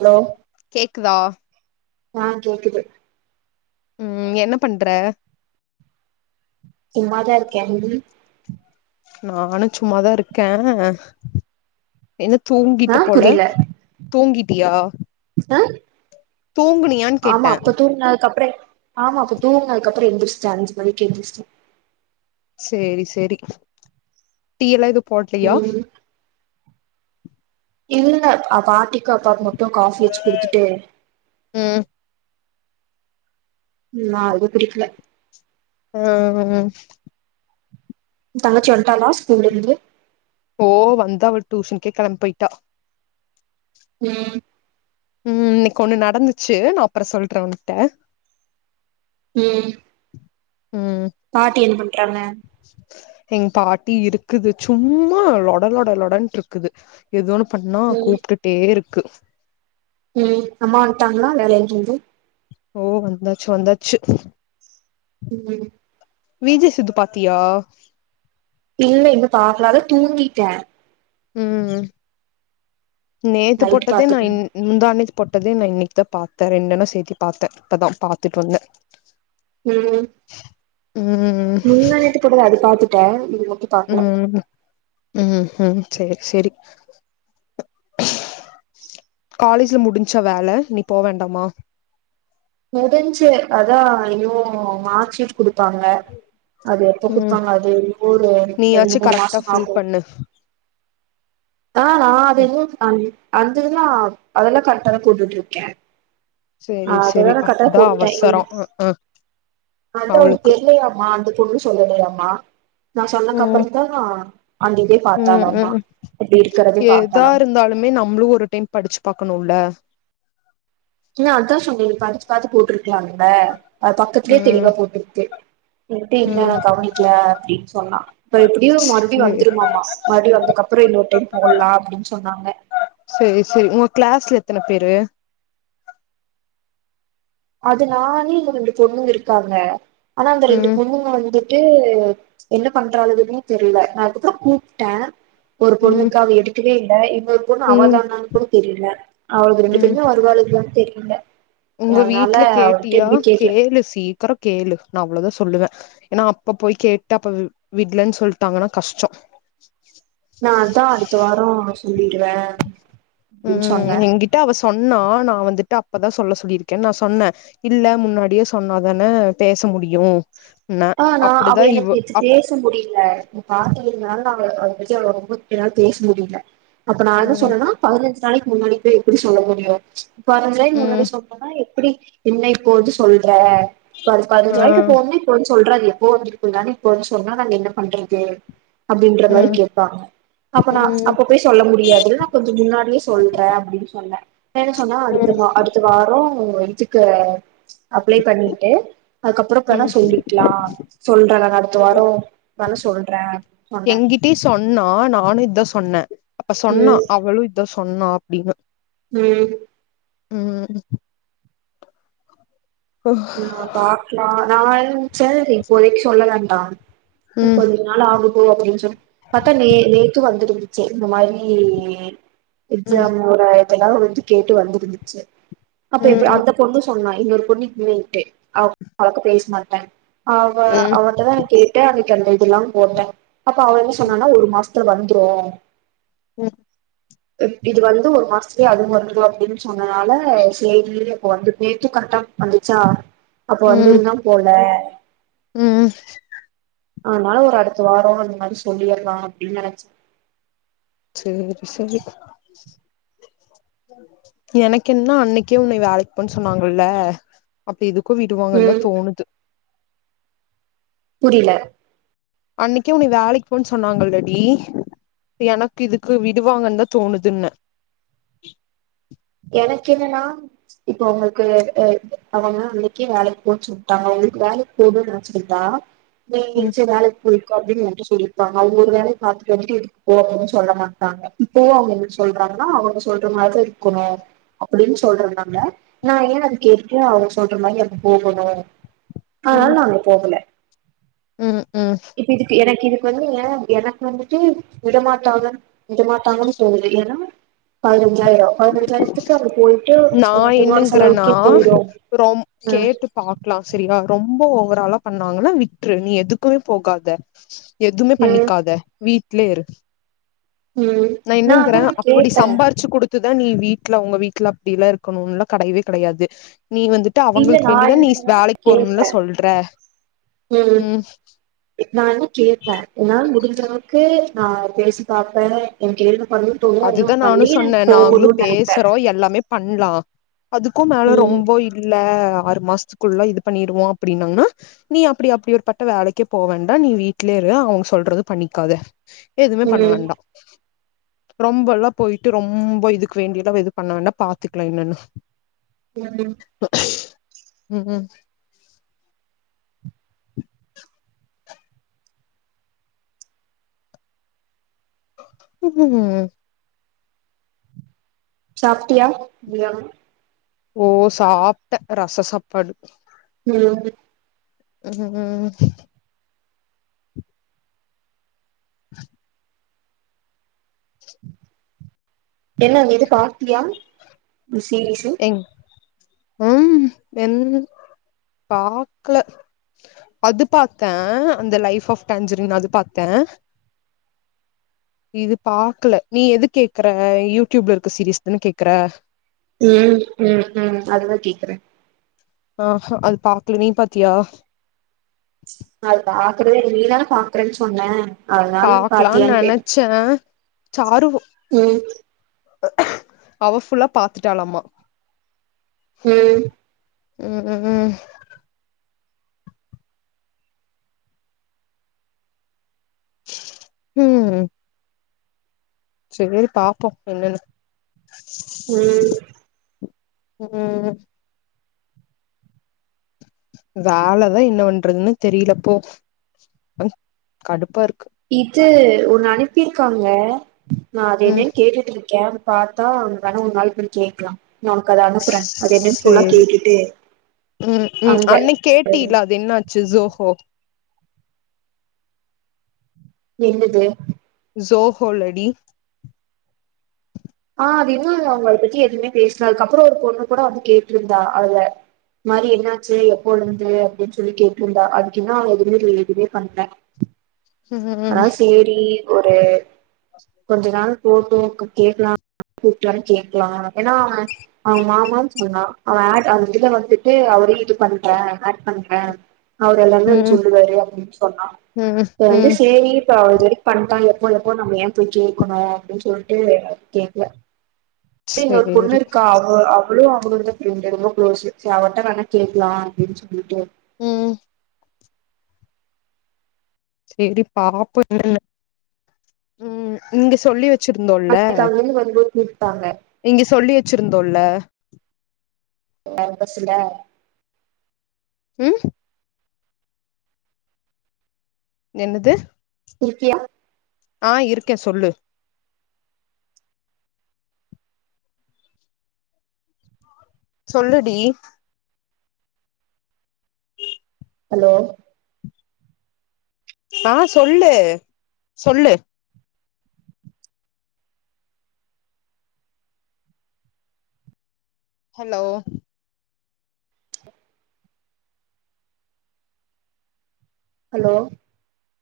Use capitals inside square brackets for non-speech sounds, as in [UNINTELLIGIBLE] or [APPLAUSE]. hello கேக்குதா ஆன் கேக்குது ம் என்ன பண்ற சும்மா தா இருக்கே ம் நானு சும்மாதா இருக்க என்ன ஆ தூங்கிட்ட போல புரியல தூங்கிட்டியா ஆ தூங்குனியான்னு ஆமா கேட்டே அப்ப தூங்குன அதுக் அப்புற ஆமா அப்ப தூங்குனதுக்கப்பற எந்திஸ்ட்டே அஞ்சு மணிக்கு எந்திஸ்ட்ட சேரி சேரி டீ எல்லா எது போடலயா ம் இல்ல பாட்டிக்கு அப்பா மட்டு காஃபி வச்சு குடுத்துட்டு ம் நா எது குடிக்கல ம் ம் தங்கச்சி வன்ட்டாளா ஸ்கூல்ல இருந்து ஓ வந்தா அவ டுஷனுகே கெளம்பி போயிட்டா ம் ம் இன்னைக்கு ஒன்னு நடந்துச்சு நா அப்றோ சொல்ற உன்ட்ட ம் ம் பாட்டி என்ன பண்றாங்க எங்க பாட்டி இருக்குது சும்மா லொட லொட லொடன்டுருக்குது எதோ ஒன்னு பண்ணா ம் கூப்ட்டுட்டே இருக்கு ம் அம்மா வந்துட்டாங்களா வேலையில இருந்து ஓ வந்தாச்சு வந்தாச்சு ம் வீ ஜே சித்து பாத்தியா இல்ல இன்னு பாக்கல அதா தூங்கிட்ட ம் நேத்து நைட்டு போட்டதே நா பாத்துக்குறே இன் முந்தா நேத்து போட்டதே நா இன்னைக்குதா பாத்த ரெண்டன சேத்து பாத்த இப்பதா பாத்துட்டு வந்த [INAUDIBLE] ம் ம் முந்தா நேத்து போட்டது அது பாத்துட்ட இது மட்டு பாக்கல ம் ம்ஹு சரி சரி காலேஜ்ல முடிஞ்சா வேல நீ போ வேண்டாமா முடிஞ்சு அதா இன்னு மார்க்சீட் குடுப்பாங்க அது எப்போ ம் குடுப்பாங்க அது ஒரு ரெண்டு நீயாச்சு மூணு கரெக்டா மாசம் ஆகு [UNINTELLIGIBLE] ஆ நா அது இன்னு அதுன்னா அதெல்லா கரெக்டா தா குடுத்துட்டு இருக்கே அ சேரி சேரி அதோடதா நா கரெக்டா தா அதா போட்டே அவசரோ அ அ அது அவங்க அவளுக்கு தெரியலையாமா அந்து ஒன்னு சொல்லலையாமா நா சொன்னக்கு ம் அப்ற தா அன்னைக்கே ம் ம் எதா பாத்தாலாமா இருந்தாலுமே நம்மளு ஒரு டைம் படிச்சு பாக்கணுல நா அதா சொன்னே நீ படிச்சு பாத்து போட்டுருக்கலாம்ல அது பக்கத்துலயே ம் தெளிவா போட்ருக்கு நெட்டு இல்ல ம் நா கவனிக்ல அப்டினு சொன்னா இப்ப எப்டியு மறுபடி சேரி வந்துருமாமா மறுபடி வந்தக்கப்பற இன்னொரு டைம் போடலா அப்டினு சொன்னாங்க செரி செரி உங்க கிளாஸ்ல எத்தன பேரு அது நானு இன்னு ரெண்டு பொண்ணுங்க இருக்காங்க ஆனா அந்த ரெண்டு ம் பொண்ணுங்க வந்துட் டு என்ன பண்றாலுகனே தெரில நா இப்போதா கூப்ட ஒரு ம் பொண்ணுக்கு அவ எடுக்கவே இல்ல இன்னொரு பொண்ணு ம் அவதானான்னு கூட தெரில அவுளுக ரெண்டு ம் பேருமே வருவாளுகலானு தெரில உங்க அதனால வீட்ல அவள்ட்ட கேட்டியா எதுமே கேக்கல கேளு சீக்கிரோ கேளு நா அவ்ளதா சொல்லுவ ஏனா அப்ப போய் கேட்டு அப்ப விட்லன்னு சொல்ட்டாங்கன்னா கஷ்டோ நா அதா அடுத்த வாரோ சொல்லிருவ ம் என்கி ட்ட அவ சொன்னா நா வந்துட்டு அப்பதா சொல்ல சொல்லிருக்கேன் நான் சொன்ன இல்ல முன்னாடியே சொன்னாதான பேச முடியு ன்ன ஆ நா அப்டிதா அவ எனக்கு இவ நேத்து அப் பே ச முடில நீ பாத்ததுனால நா அவள அதபத்தி அவள ரொம்ப என்னால பேச முடில அப்ப நா என்ன ம் சொன்னனா பதினஞ்சு நாளைக்கு முன்னாடி போய் எப்டி சொல்ல முடியு பதினஞ்சு நாளைக்கு முன்னாடி ம் சொன்னனா எப் எப்டி என்ன இப்போ வந்து சொல்ற ப ஆ பதினஞ்சு நாளைக்கு போன்னே போய் சொல்ற அது எப்போ வந்திருக்குந்தானேர இப்போ வந்து சொன்னா நாங்க என்ன பண்றது அப்டின்ற மாரி ம் கேப்பாங்க அப்ப நான் ம் அப்ப போய் சொல்ல முடியாது நான் கொஞ்சோ முன்னாடியே சொல்றேன் அப்டின்னு சொன்னே இல்லனு சொன்னா ம் அடுத்துமா அடு த்த வாரோ இதுக்கு அப்ளை பண்ணிட்டு அதுக்கப்பறோ வேணா ம் சொல்லி க்லா சொல்ற நான் அடுத்த ம் வாரோ வேணா சொல்ற ட்டி சொன்னா நானு இதா சொன்ன அப்ப சொன்னா ம் அவளு இதா சொன்னா அப்டின்னு ம் ம் ஹ நா பாக்லா நா என்ன நெனச்ச இப்போதைக்கு சொல்ல வேண்டா இன்று ம் கொஞ்சோ நாளாகட்டு அப்டின் சொன் பாத்தா நே நேத்து வந்துருந்துச்சு இந்த மாரி இ ம் எக்ஜாம் ஒரு ஆயிரத்தி ஐநூறு ரூவா வந்து கேட்டு வந்திருந்துச்சு அப்ப எப்டி ம் அந்த பொண்ணு சொன்னா இன்னொரு பொண்ணு இல்லைன்ட்டு அவ்ளக்கா பேச மாட்ட அவ ம் அவன்ட்டதா நா கேட்டேன் அன்னைக்கு அந்த இதெல்லாம் போட்டன் அப்ப அவன் என்ன சொன்னானா ஒரு மாச த்துல வந்துரு ம் இ இது வந்து ஒரு மாசத்துலயே அதுவு வந்துரு அப்டின்னு சொன்னனால சேரி அப்ப வந்து பேத்துக்கட்டம் வந்துச்சா அப்ப ம் இன்னும் போல ம் ஆனால ஒரு அடுத்த வாரோ அந்த மாரி சொல்லீர்லா அப்டின்னு நெனச் சேரி சேரி எனக்கென்னா அன்னைக்கே உன்னை வேலைக் போனு சொன்னாங்கல்ல அப்ப எதுக்கோ விடுவாங்கன்னுதா ம் தோணுது புரில அன்னைக்கே உன்ன வேலைக்கு போனு சொன்னாங்கல்லடி அப்ப எனக்கு இதுக்கு விடுவாங்கனுதா தோணுதுன எனக்கு என்னனா இப்ப உங்களுக்கு உ அவுங்க அன்னைக்கே வேலைக்கு போ சொல்ட்டாங்க உங்களுக்கு வேலைக் போதுனு வெச்சிருந்தா நீ ம் எங்காச் வேலைக்கு போ காபின்ட்டு என்ட்ட சொல்லிருப்பாங்க அவங்க ஒரு வேல பாத்துக்க வேண்டி எதுக்கு போறன்னு சொல்ல மாட்டாங்க இப்புவு அவங்க என்ன சொல்றாங்கனா அவுங்க சொல்ற மாரி இருக்கணு அப்டின்னு சொல்றனால நா ஏன் அத கேட்டுட்டு அவங்க சொல்ற மாரி அப்ப போகணு அதனால நாங்க போகல ம் ம் இப்ப இதுக்கு எனக்கு இதுக்கு வந்துங்க எனக்கு வந்துட்டு விடமாட்டங்க விடமாட்டாங்கன் தோணுது ஏனா பதினஞ்சாயிரோ ம் பதினஞ்சாயிரத்துக்கு அவர் போய்ட்டு நா பொதுவான என்னங்கறேன்னா செலவுக்கே போயிரு ம் க்லா செரியா ரொம்ப ஓவராலா பண்ணாங்கன்னா விட்ரு நீ எதுக்குமே போகாத எதுமே ம் பண்ணிக்காத வீட்லேரு ம் நா என்னங்றே அதா நா அப்டி கேப்பே சம்பார்ச்சு குடு த்து தா நீ வீட்ல ஒங்க வீட்ல அப்டில்லா இருக்கணுன்லா கடயவே கடயாது நீ வந்து ட்டு இல்ல அவுங்களுக்கு நா வேண்டிதா நீ என்னன்னா வேலைக்கு போறும்ல கேப்பே சொல்ற ம் நா என்ன கேப்பே ஏனா முடிஞ்சளவுக்கு நா பேசி பாப்பே எனக்கு என்னென்ன பண்ணனுன் தோணுதோ அதல்லா அதுதா நானு பண்ணி நா சொன்னே நாங்களு போகணுன் நெனைப்பே பேசுறோ எல்லாமே பண்லா அதுக்கு மேல ம் ரொம்போ இரு இல்ல ஆறு மாசத்துக்குள்ள இது பண்ணிருவோ அப்டின்னாங்கன்னா நீ அப்டி அப்டி ஒரு பட்ட வேலைக்கே போவேண்டா நீ வீட்லயே இரு அவுங்க சொல்றத பண்ணிக்காத எதுமே பண்ண ம் வேண்டா ரொம்போலா போய்ட்டு ரொம்போ இதுக்கு வேண்டில்லா எது பண்ண வேண்டா பாத்துக்லா என்னனு [INAUDIBLE] ம் ம் சாப்ட்டியா மதியானோ ஓ சாப்ட்டே ரச சாப்பாடு ம் ம் [INAUDIBLE] என்ன அந்த இது பாத்தியா சீரிஸ்ஸு உம் என் பாக்ல அது பாத்தே அந்த லைஃப் ஆஃப் டேஞ்சரின் அது பாத்தே இது பாக்ல நீ எது கேக்ற யூடியூப்ல இருக்க சீரிஸ் தான கேக்ற ம் ம் ம் அதுதா கேக்குறே ஆ ஹா அது பாக்ல நீ பாத்தியா நா அது பாக்குறதே இல்ல நீ தானே பாக்றேன் சொன்ன அதனால பாக்லான் பாத்தியான்னு கேட்டே நெனச்சே சாருவு ம் அவ ஃபுல்லா பாத்துட்டாலாமா ம் ம் ம் சேரி பாப்போ என்னன்னு ம் ம் வேலதா என்ன பண்றதுன்னே தெரில்ல போ கடுப்பாருக்கு இது ஒண்ணு அனுப்பிருக்காங்க நா அது ம் என்னன் கேட்டுட்ருக்கே பாத்தா நம்ப வேணா ஒர் நாள்க்கு வந்து கேக்லா நா ஒன்க்கு அத அனுப்புறே அது என்னன் ஃபுல்லா சேரி கேட்டுட்டு ம் ம் அங்க அன்னைக் கேட்டீல அது என்னாச்சு ஜோ ஹோ என்னது ஜோ ஹோ லடி ஆ அது இன்னு அது அவுங்க அத பத்தி எதுமே பேசல அதுக்கப்றோ ஒரு பொண்ணு கூட வந்து கேட்ருந்தா அதுல இது மாரி என்னாச்சு எப்போழுந்து அப்டின் சொல்லி கேட்ருந்தா அதுக்கு இன்னோ அவ எதுமே இதுவே பண்ல அதா ம் சேரி ஒரு கொஞ்ச நாள் போட்டு கேக்கலா கூப்டு வர கேக்கலா எனா அவ அவ மாமான் சொன்னா அவ ஆட் அந் இதுல வந்துட்டு அவரயு இது பண்ற ஆட் பண்ற அவர் எல்லாமே வந்து ம் சொல்லுவாரு அப்டின் சொன்னா ம் வந்து ம் சேரி இப்ப அவர் இருக் பண்டா எப்போ எப்போ நம்ம எ போய் கேக்கணு அப்டின் சொல்ட்டு கேக்கல இன்னொரு சேரி பொண்ணுருக்கா அவளு அவளுங்க ஃப்ரெண்டு ரொம்ப க்ளோஸு சே அவட்ட வேணா கேக்கலா அப்டின் சொல்லிட்டு ம் செரி பாபோ என்னன்னு ம் நீங்க சொல்லி வெச் எனக் அங்கருந்து கொண்டுவந் குடுத்தாங்க இங்க சொல்லி வெச்சுருந்தோல ஒ பசங்க ம் என்னது இருக்கியா ஆ இருக்கே சொல்லு சொல்லுடி ஹலோ ஆ சொல்லு சொல்லு ஹலோ ஹலோ